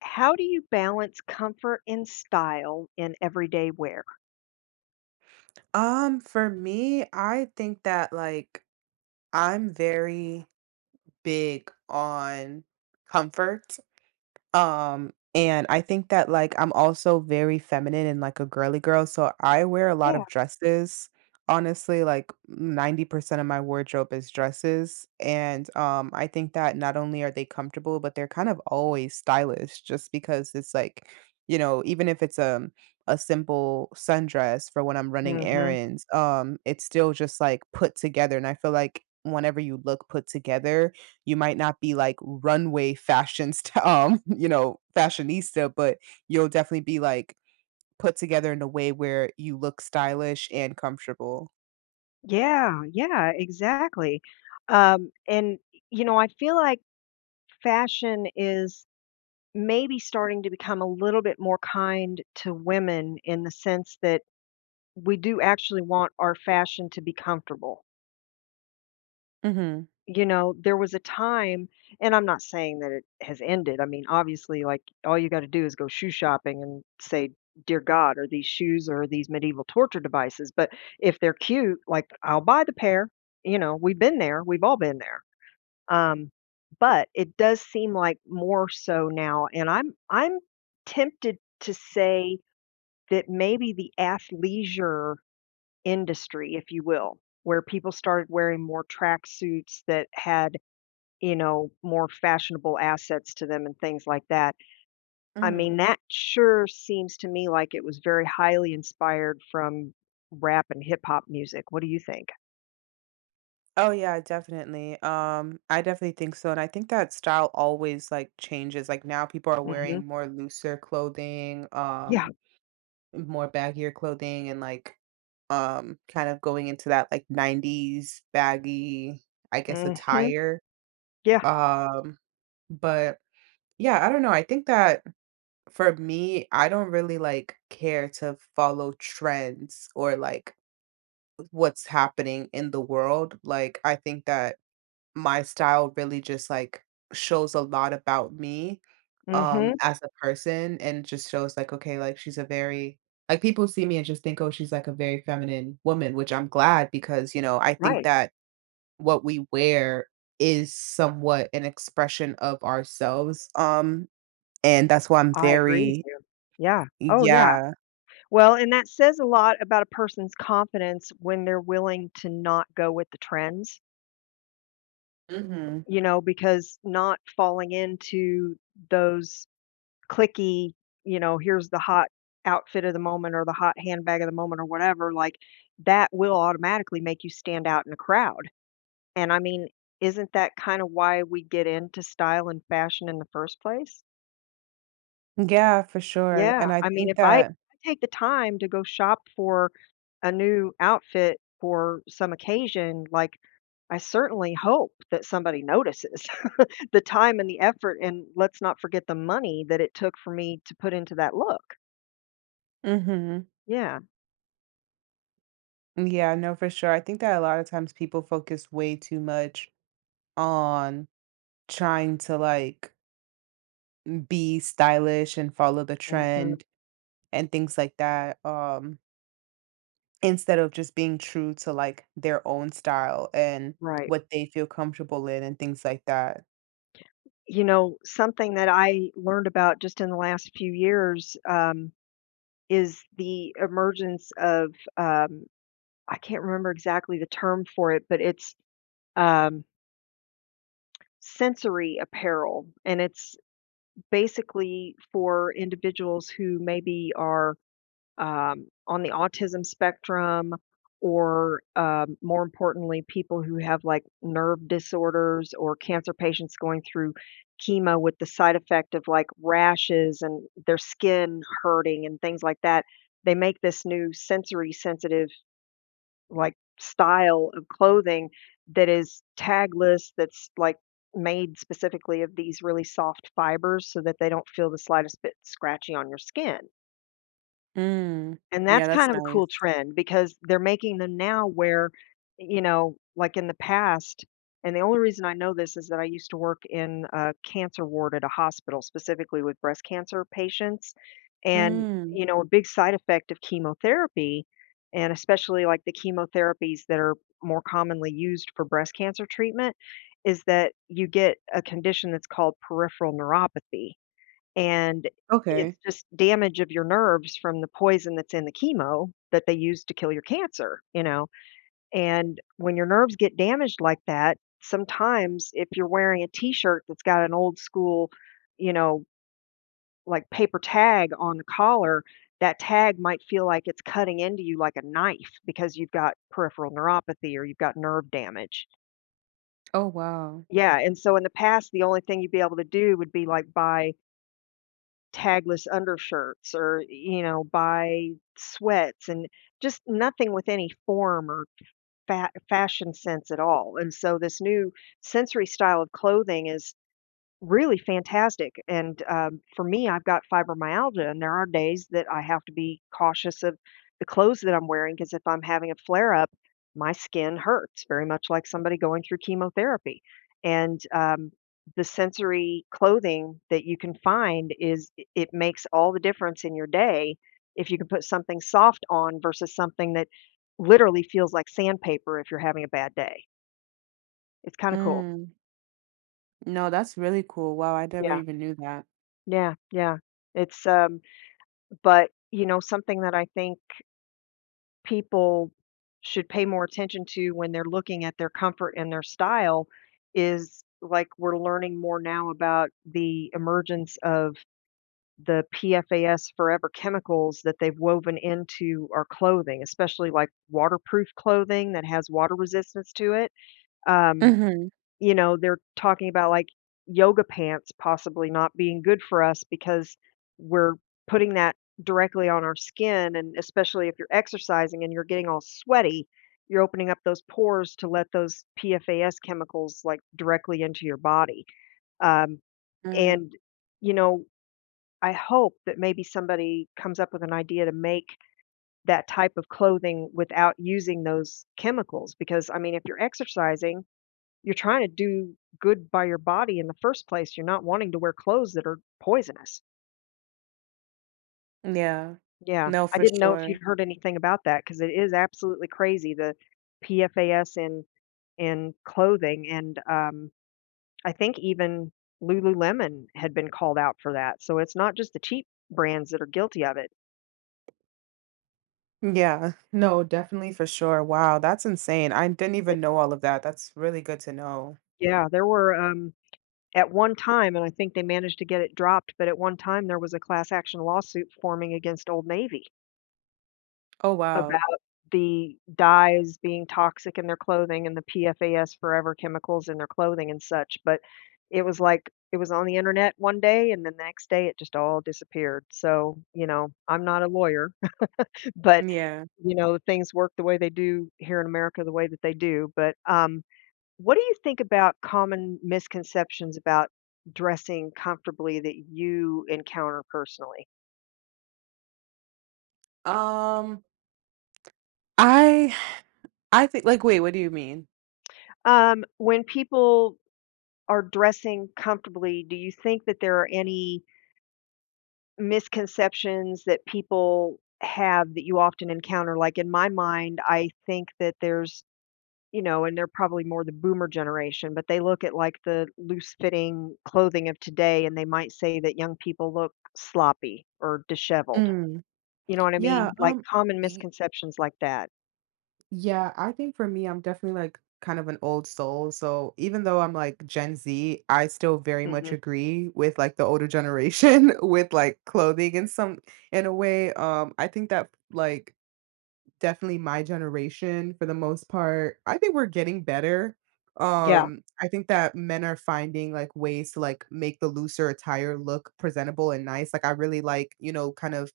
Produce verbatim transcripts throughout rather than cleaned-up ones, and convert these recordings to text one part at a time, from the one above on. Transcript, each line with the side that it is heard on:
left: How do you balance comfort and style in everyday wear?
right: Um, for me, I think that like I'm very big on comfort. Um, and I think that, like, I'm also very feminine and, like, a girly girl, so I wear a lot
left: Yeah.
right: of dresses. Honestly, like, ninety percent of my wardrobe is dresses, and, um, I think that not only are they comfortable, but they're kind of always stylish just because it's, like, you know, even if it's, um, a simple sundress for when I'm running
left: Mhm.
right: errands, um, it's still just, like, put together, and I feel like whenever you look put together you might not be like runway fashion st um, you know, fashionista, but you'll definitely be like put together in a way where you look stylish and comfortable.
left: Yeah, yeah, exactly. Um, and, you know, I feel like fashion is maybe starting to become a little bit more kind to women in the sense that we do actually want our fashion to be comfortable.
right: Mhm.
left: You know, there was a time, and I'm not saying that it has ended. I mean, obviously, like, all you gotta do is go shoe shopping and say, "Dear God, are these shoes or are these medieval torture devices?" But if they're cute, like, I'll buy the pair. You know, we've been there, we've all been there, um, but it does seem like more so now, and I'm I'm tempted to say that maybe the athleisure industry, if you will, where people started wearing more tracksuits that had, you know, more fashionable assets to them and things like that. I mean,
right: Mhm.
left: that sure seems to me like it was very highly inspired from rap and hip hop music. What do you think?
right: Oh yeah, definitely. Um, I definitely think so. And I think that style always like changes. Like now people are
left: Mhm.
right: wearing more looser clothing,
left: Yeah.
right: um, more baggier clothing and like um kind of going into that like nineties baggy, I guess,
left: Mhm.
right: attire.
left: Yeah.
right: Um, but Yeah, I don't know. I think that for me, I don't really like care to follow trends or like what's happening in the world. Like I think that my style really just like shows a lot about me um
left: Mhm.
right: as a person and just shows like okay, like she's a very like people see me and just think oh she's like a very feminine woman, which I'm glad because you know, I think
left: Right.
right: that what we wear is somewhat an expression of ourselves um and that's why I'm
left: I agree with
right: very
left: you. Yeah. Oh, yeah.
right: yeah.
left: Well, and that says a lot about a person's confidence when they're willing to not go with the trends,
right: Mhm.
left: you know, because not falling into those clicky, you know, here's the hot outfit of the moment or the hot handbag of the moment or whatever, like that will automatically make you stand out in a crowd. And I mean, isn't that kind of why we get into style and fashion in the first place?
right: Yeah, for sure,
left: Yeah.
right: and I
left: I mean,
right: think
left: if I
right: that
left: take the time to go shop for a new outfit for some occasion, like I certainly hope that somebody notices the time and the effort. And let's not forget the money that it took for me to put into that look.
right: mhm.
left: Yeah.
right: Yeah, no, for sure. I think that a lot of times people focus way too much on trying to, like, be stylish and follow the
left: Hmm.
right: trend and things like that, um, instead of just being true to, like, their own style and
left: Right.
right: what they feel comfortable in and things like that.
left: You know, something that I learned about just in the last few years um, is the emergence of, um, I can't remember exactly the term for it, but it's, um, sensory apparel. And it's basically for individuals who maybe are, um, on the autism spectrum, or, um, more importantly, people who have like nerve disorders or cancer patients going through chemo with the side effect of like rashes and their skin hurting and things like that. They make this new sensory sensitive, like, style of clothing that is tagless, that's like made specifically of these really soft fibers so that they don't feel the slightest bit scratchy on your skin.
right: Mm.
left: And
right: Yeah,
left: that's
right: that's
left: kind of a
right: nice.
left: cool trend because they're making them now where, you know, like in the past, and the only reason I know this is that I used to work in a cancer ward at a hospital, specifically with breast cancer patients. And,
right: Mm.
left: you know, a big side effect of chemotherapy, and especially like the chemotherapies that are more commonly used for breast cancer treatment, is that you get a condition that's called peripheral neuropathy. And
right: Okay.
left: it's just damage of your nerves from the poison that's in the chemo that they use to kill your cancer, you know? And when your nerves get damaged like that, sometimes if you're wearing a t-shirt that's got an old school, you know, like paper tag on the collar, that tag might feel like it's cutting into you like a knife because you've got peripheral neuropathy or you've got nerve damage.
right: Oh, wow.
left: Yeah, and so in the past, the only thing you'd be able to do would be like buy tagless undershirts, or, you know, buy sweats and just nothing with any form or fa fashion sense at all. And so this new sensory style of clothing is really fantastic. And, um, for me, I've got fibromyalgia, and there are days that I have to be cautious of the clothes that I'm wearing wearing. Because if I'm having a flare-up, my skin hurts very much like somebody going through chemotherapy, and, um, the sensory clothing that you can find, is I it makes all the difference in your day if you can put something soft on versus something that literally feels like sandpaper if you're having a bad day. It's kinda cool.
right: Mm. No, that's really cool. Wow, I never
left: Yeah.
right: even knew that.
left: Yeah, yeah. It's, um But, you know, something that I think people should pay more attention to when they're looking at their comfort and their style is, like, we're learning more now about the emergence of the PFAS forever chemicals that they've woven into our clothing, especially like waterproof clothing that has water resistance to it. Um,
right: Mhm,
left: you know, they're talking about, like, yoga pants possibly not being good for us because we're putting that directly on our skin, and especially if you're exercising and you're getting all sweaty, you're opening up those pores to let those PFAS chemicals, like, directly into your body, um,
right: mm,
left: and, you know, I hope that maybe somebody comes up with an idea to make that type of clothing without using those chemicals because, I mean, if you're exercising, you're trying to do good by your body in the first place. You're not wanting to wear clothes that are poisonous.
right: yeah.
left: Yeah,
right: No,
left: I Yeah.
right: for
left: didn't know if
right: sure.
left: you'd heard anything about that because it is absolutely crazy the PFAS in in clothing, and um, I think even Lululemon had been called out for that. So it's not just the cheap brands that are guilty of it.
right: Yeah. No, definitely for sure. Wow, that's insane. I didn't even
left: It-
right: know all of that. That's really good to know.
left: yeah, there were, um, at one time, and I think they managed to get it dropped. But at one time, there was a class action lawsuit forming against Old Navy
right: Oh, wow.
left: about the dyes being toxic in their clothing and the PFAS forever chemicals in their clothing and such. But it was like it was on the internet one day, and then the next day it just all disappeared. So, you know, I'm not a lawyer, but,
right: Yeah.
left: you know, things work the way they do here in America the way that they do. But, um, what do you think about common misconceptions about dressing comfortably that you encounter personally?
right: Um, I I think like wait, what do you mean?
left: Um, when people are dressing comfortably, do you think that there are any misconceptions that people have that you often encounter? Like in my mind, I think that there's, you know, and they're probably more the boomer generation, but they look at like the loose fitting clothing of today and they might say that young people look sloppy or disheveled.
right: Mm,
left: You know what I
right: yeah,
left: mean? Like
right: um
left: common misconceptions like that.
right: Yeah, I think for me, I'm definitely like kind of an old soul. So even though I'm like Gen Z, I still very much
left: Hmm.
right: agree with like the older generation with like clothing in some in a way. Um, I think that like definitely my generation for the most part. I think we're getting better.
left: Yeah.
right: Um, I think that men are finding like ways to like make the looser attire look presentable and nice. Like I really like, you know, kind of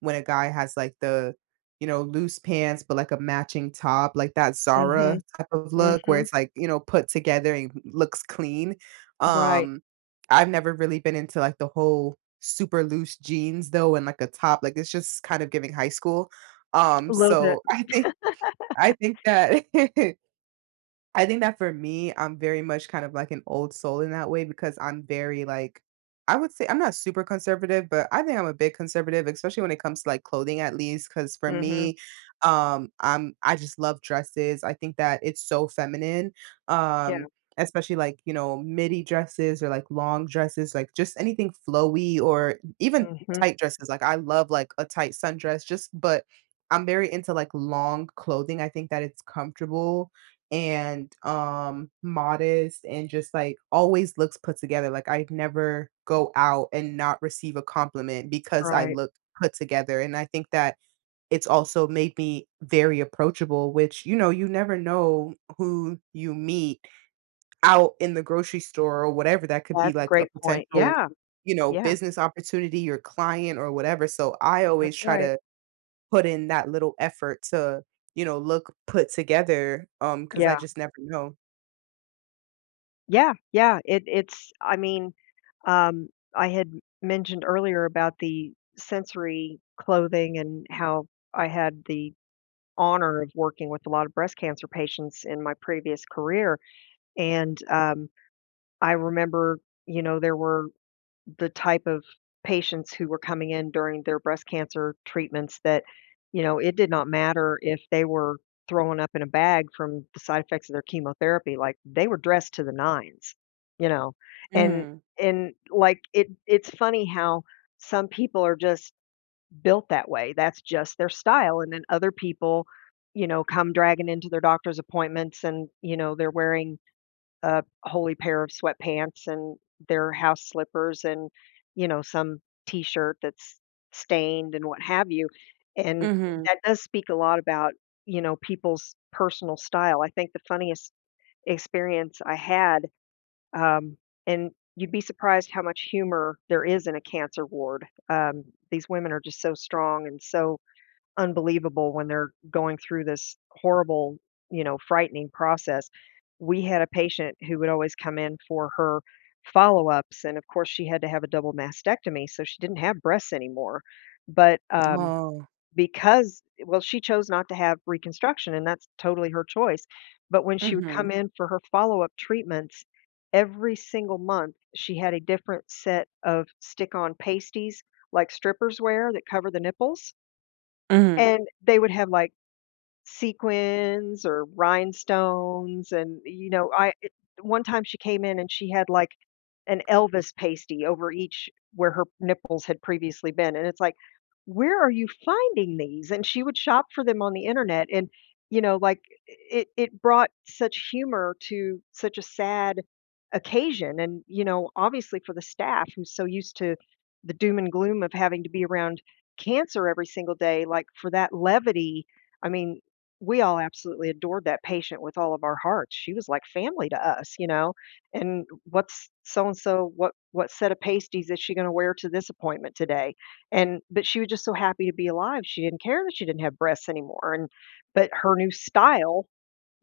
right: when a guy has like the, you know, loose pants but like a matching top, like that
left: Hmm.
right: Zara type of look where
left: Hmm.
right: it's like, you know, put together and looks clean.
left: Right.
right: Um, I've never really been into like the whole super loose jeans though and like a top. Like it's just kind of giving high school. Um,
left: A little bit.
right: so I think I think that I think that for me, I'm very much kind of like an old soul in that way because I'm very like I would say I'm not super conservative, but I think I'm a bit conservative, especially when it comes to like clothing at least. Cause for
left: Hmm.
right: me, um, I'm I just love dresses. I think that it's so feminine. Um,
left: Yeah.
right: especially like, you know, midi dresses or like long dresses, like just anything flowy or even
left: Hmm.
right: tight dresses. Like I love like a tight sundress, just but I'm very into like long clothing. I think that it's comfortable and um modest and just like always looks put together. Like I never go out and not receive a compliment because I
left: Right.
right: look put together. And I think that it's also made me very approachable, which you know, you never know who you meet out in the grocery store or whatever. That could be
left: That's a
right: like a
left: great point.
right: potential,
left: Yeah,
right: you know,
left: yeah,
right: business opportunity, your client or whatever. So I
left: that's
right: always try
left: right.
right: to put in that little effort to, you know, look put together um cuz I
left: Yeah,
right: just never know.
left: yeah, yeah. It it's I mean, um, I had mentioned earlier about the sensory clothing, and how I had the honor of working with a lot of breast cancer patients in my previous career, and, um, I remember, you know, there were the type of patients who were coming in during their breast cancer treatments that, you know, it did not matter if they were throwing up in a bag from the side effects of their chemotherapy, like they were dressed to the nines, you know. And
right: Mhm.
left: and like it it's funny how some people are just built that way. That's just their style. And then other people, you know, come dragging into their doctor's appointments and, you know, they're wearing a holy pair of sweatpants and their house slippers, and, you know, some t-shirt that's stained and what have you. And
right: Mhm.
left: that does speak a lot about, you know, people's personal style. I think the funniest experience I had, um, and you'd be surprised how much humor there is in a cancer ward. Um, these women are just so strong and so unbelievable when they're going through this horrible, you know, frightening process. We had a patient who would always come in for her follow-ups, and of course, she had to have a double mastectomy, so she didn't have breasts anymore. But, um,
right: Oh.
left: because, well, she chose not to have reconstruction, and that's totally her choice. But when she would
right: Mhm.
left: come in for her follow-up treatments, every single month, she had a different set of stick-on pasties, like strippers wear that cover the nipples,
right: Mhm.
left: and they would have, like, sequins or rhinestones. And, you know, I it one time she came in and she had, like, an Elvis pasty over each where her nipples had previously been, and it's like, "Where are you finding these?" And she would shop for them on the internet. And, you know, like, it it brought such humor to such a sad occasion. And, you know, obviously for the staff who's so used to the doom and gloom of having to be around cancer every single day, like, for that levity, I mean, we all absolutely adored that patient with all of our hearts. She was like family to us, you know? And what's so and so what what set of pasties is she going to wear to this appointment today? And but she was just so happy to be alive. She didn't care that she didn't have breasts anymore. And but her new style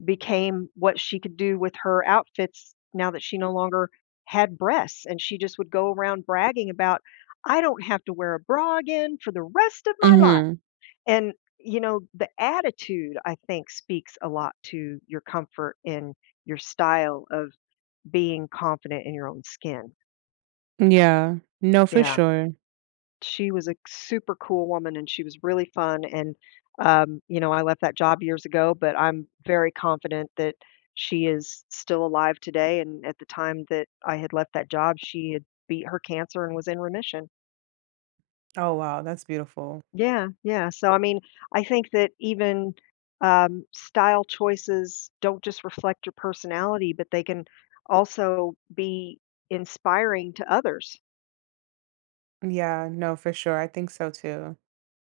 left: became what she could do with her outfits now that she no longer had breasts. And she just would go around bragging about, I don't have to wear a bra again for the rest of my life.
right: Mhm.
left: And you know, the attitude, I think, speaks a lot to your comfort in your style of being confident in your own skin.
right: Yeah. No, for
left: Yeah,
right: sure.
left: she was a super cool woman and she was really fun. And, um, you know, I left that job years ago, but I'm very confident that she is still alive today, and at the time that I had left that job, she had beat her cancer and was in remission.
right: Oh, wow. That's beautiful.
left: Yeah, yeah, so, I mean, I think that even, um, style choices don't just reflect your personality, but they can also be inspiring to others.
right: Yeah. No, for sure. I think so too.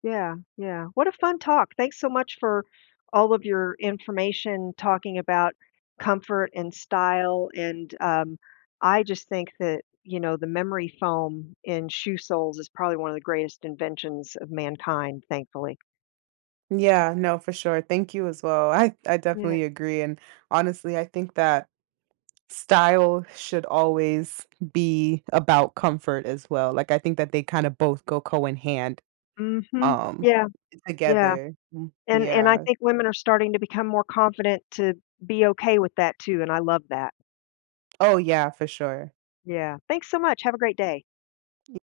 left: Yeah, yeah. What a fun talk. Thanks so much for all of your information talking about comfort and style. And um, I just think that, you know, the memory foam in shoe soles is probably one of the greatest inventions of mankind, thankfully.
right: Yeah. No, for sure. Thank you as well. I, I
left: Yeah.
right: definitely agree. And honestly, I think that style should always be about comfort as well. Like, I think that they kind of both go co in hand
left: Mm-hmm.
right: um
left: Yeah, yeah.
right: together. Mm,
left: And and I
right: yeah.
left: think women are starting to become more confident to be okay with that too. And I love that.
right: Oh, yeah, for sure.
left: Yeah. Thanks so much. Have a great day.